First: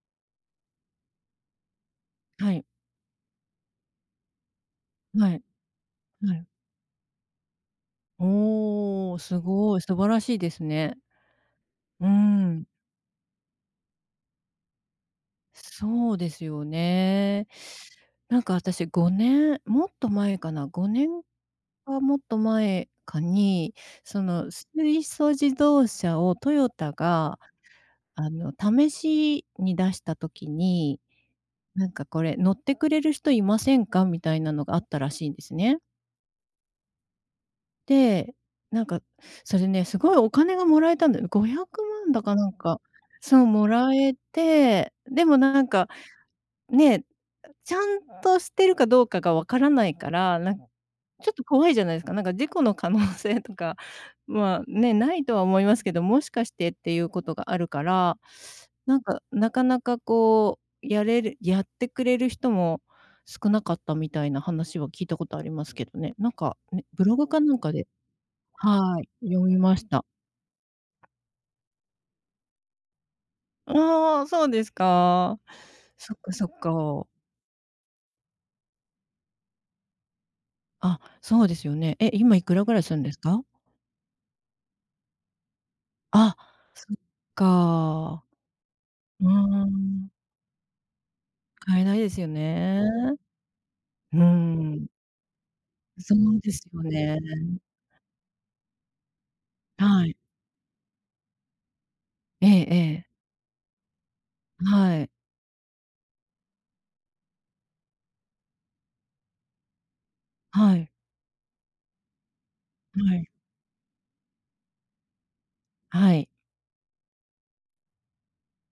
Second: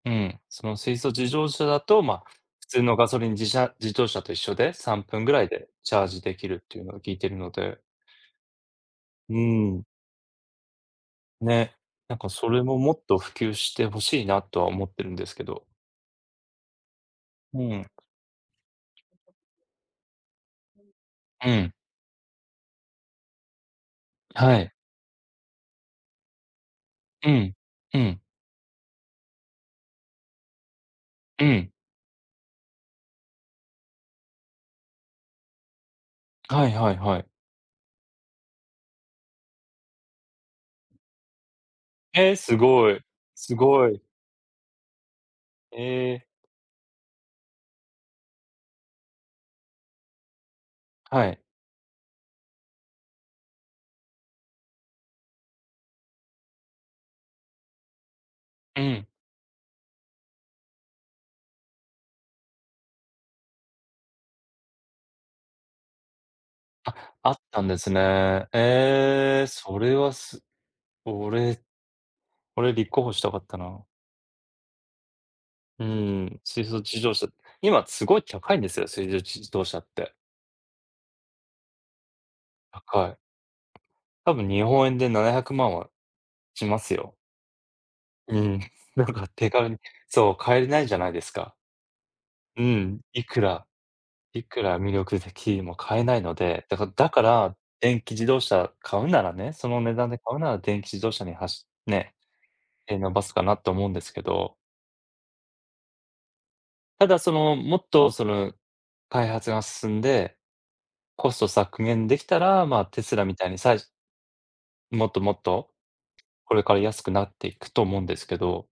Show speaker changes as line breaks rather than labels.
うん、その水素自動車だと、まあ、
はい。
普通のガソリンじしゃ自動車と一緒で、3分
は
ぐら
い。
いでチャージで
は
き
い。
るっていうのを聞いているので。
おお、
う
す
ー
ごい。
ん。
素晴らしいですね。
ね。
うー
なんか、それ
ん。
も、もっと普及して欲しいなとは思っているんですけど。
そうですよね。
うん。
なんか、私、5年もっと前かな、5年
うん。
かもっと前かに、その
はい。
水素自動車をトヨタ
う
が、
ん。うん。
あの、試しに出した時に、
うん。
なんか、これ乗ってくれる人いませんか。みたいなのがあったらしいんですね。
はいはいはい。
で、なんか、それね、すごいお金がもらえたんだよ。500万だか
え、
なん
す
か、
ごい。
そう、
すご
貰
い。
えて、でも、なんか。
ええ。
ね、ちゃんとしてるかどうかが分からないから、なんち
は
ょっ
い。
と、怖いじゃないですか、なんか、事故の可能性とか、まあ、ね、無いとは思いますけど、もしかして、っていうことがあるから、
う
なん
ん。
か、なかなか、こう、やれるやってくれる人も、少なかったみたいな話は聞いたことありますけどね。なんか、ね、ブ
あ、
ログ
あっ
かなん
たん
か
で
で
すね。
はい、
え
読
え、
みま
そ
し
れ
た。
は、す俺、俺、立候補したかった
う
な。
お、そうですか。
う
そっ
ー
か、
ん、
そっ
水素自
か。
動車、今、すごい高いんですよ、水素自動車って。
あ、そうですよね。え、今いくらぐらいするん
高
で
い。
すか？
多分、日本円で700万は
あ、
しま
そ
す
っ
よ。
か。
うーん。なん
う
か、
んう
手
んう
軽に。
ん。
そう、かえれないじゃないですか。
買えないですよ
うー
ね。
ん、いくら、
うー
いくら
ん。
魅力的でも、買え
そ
ないの
うです
で、だ
よ
か、だ
ね。
から、電気自動車買うならね、その値
は
段
い。
で買うなら、電気自動車にはしね。
ええ
手
ええ。
のばすかなと思うんですけど。
はい。
ただ、その、もっと、そぬ、開発が進んで、
はい。
コスト削減できたら、まあ、テ
は
ス
い。
ラみたいに、さいもっともっと、
はい。
これから安くなっていくと思うんですけど。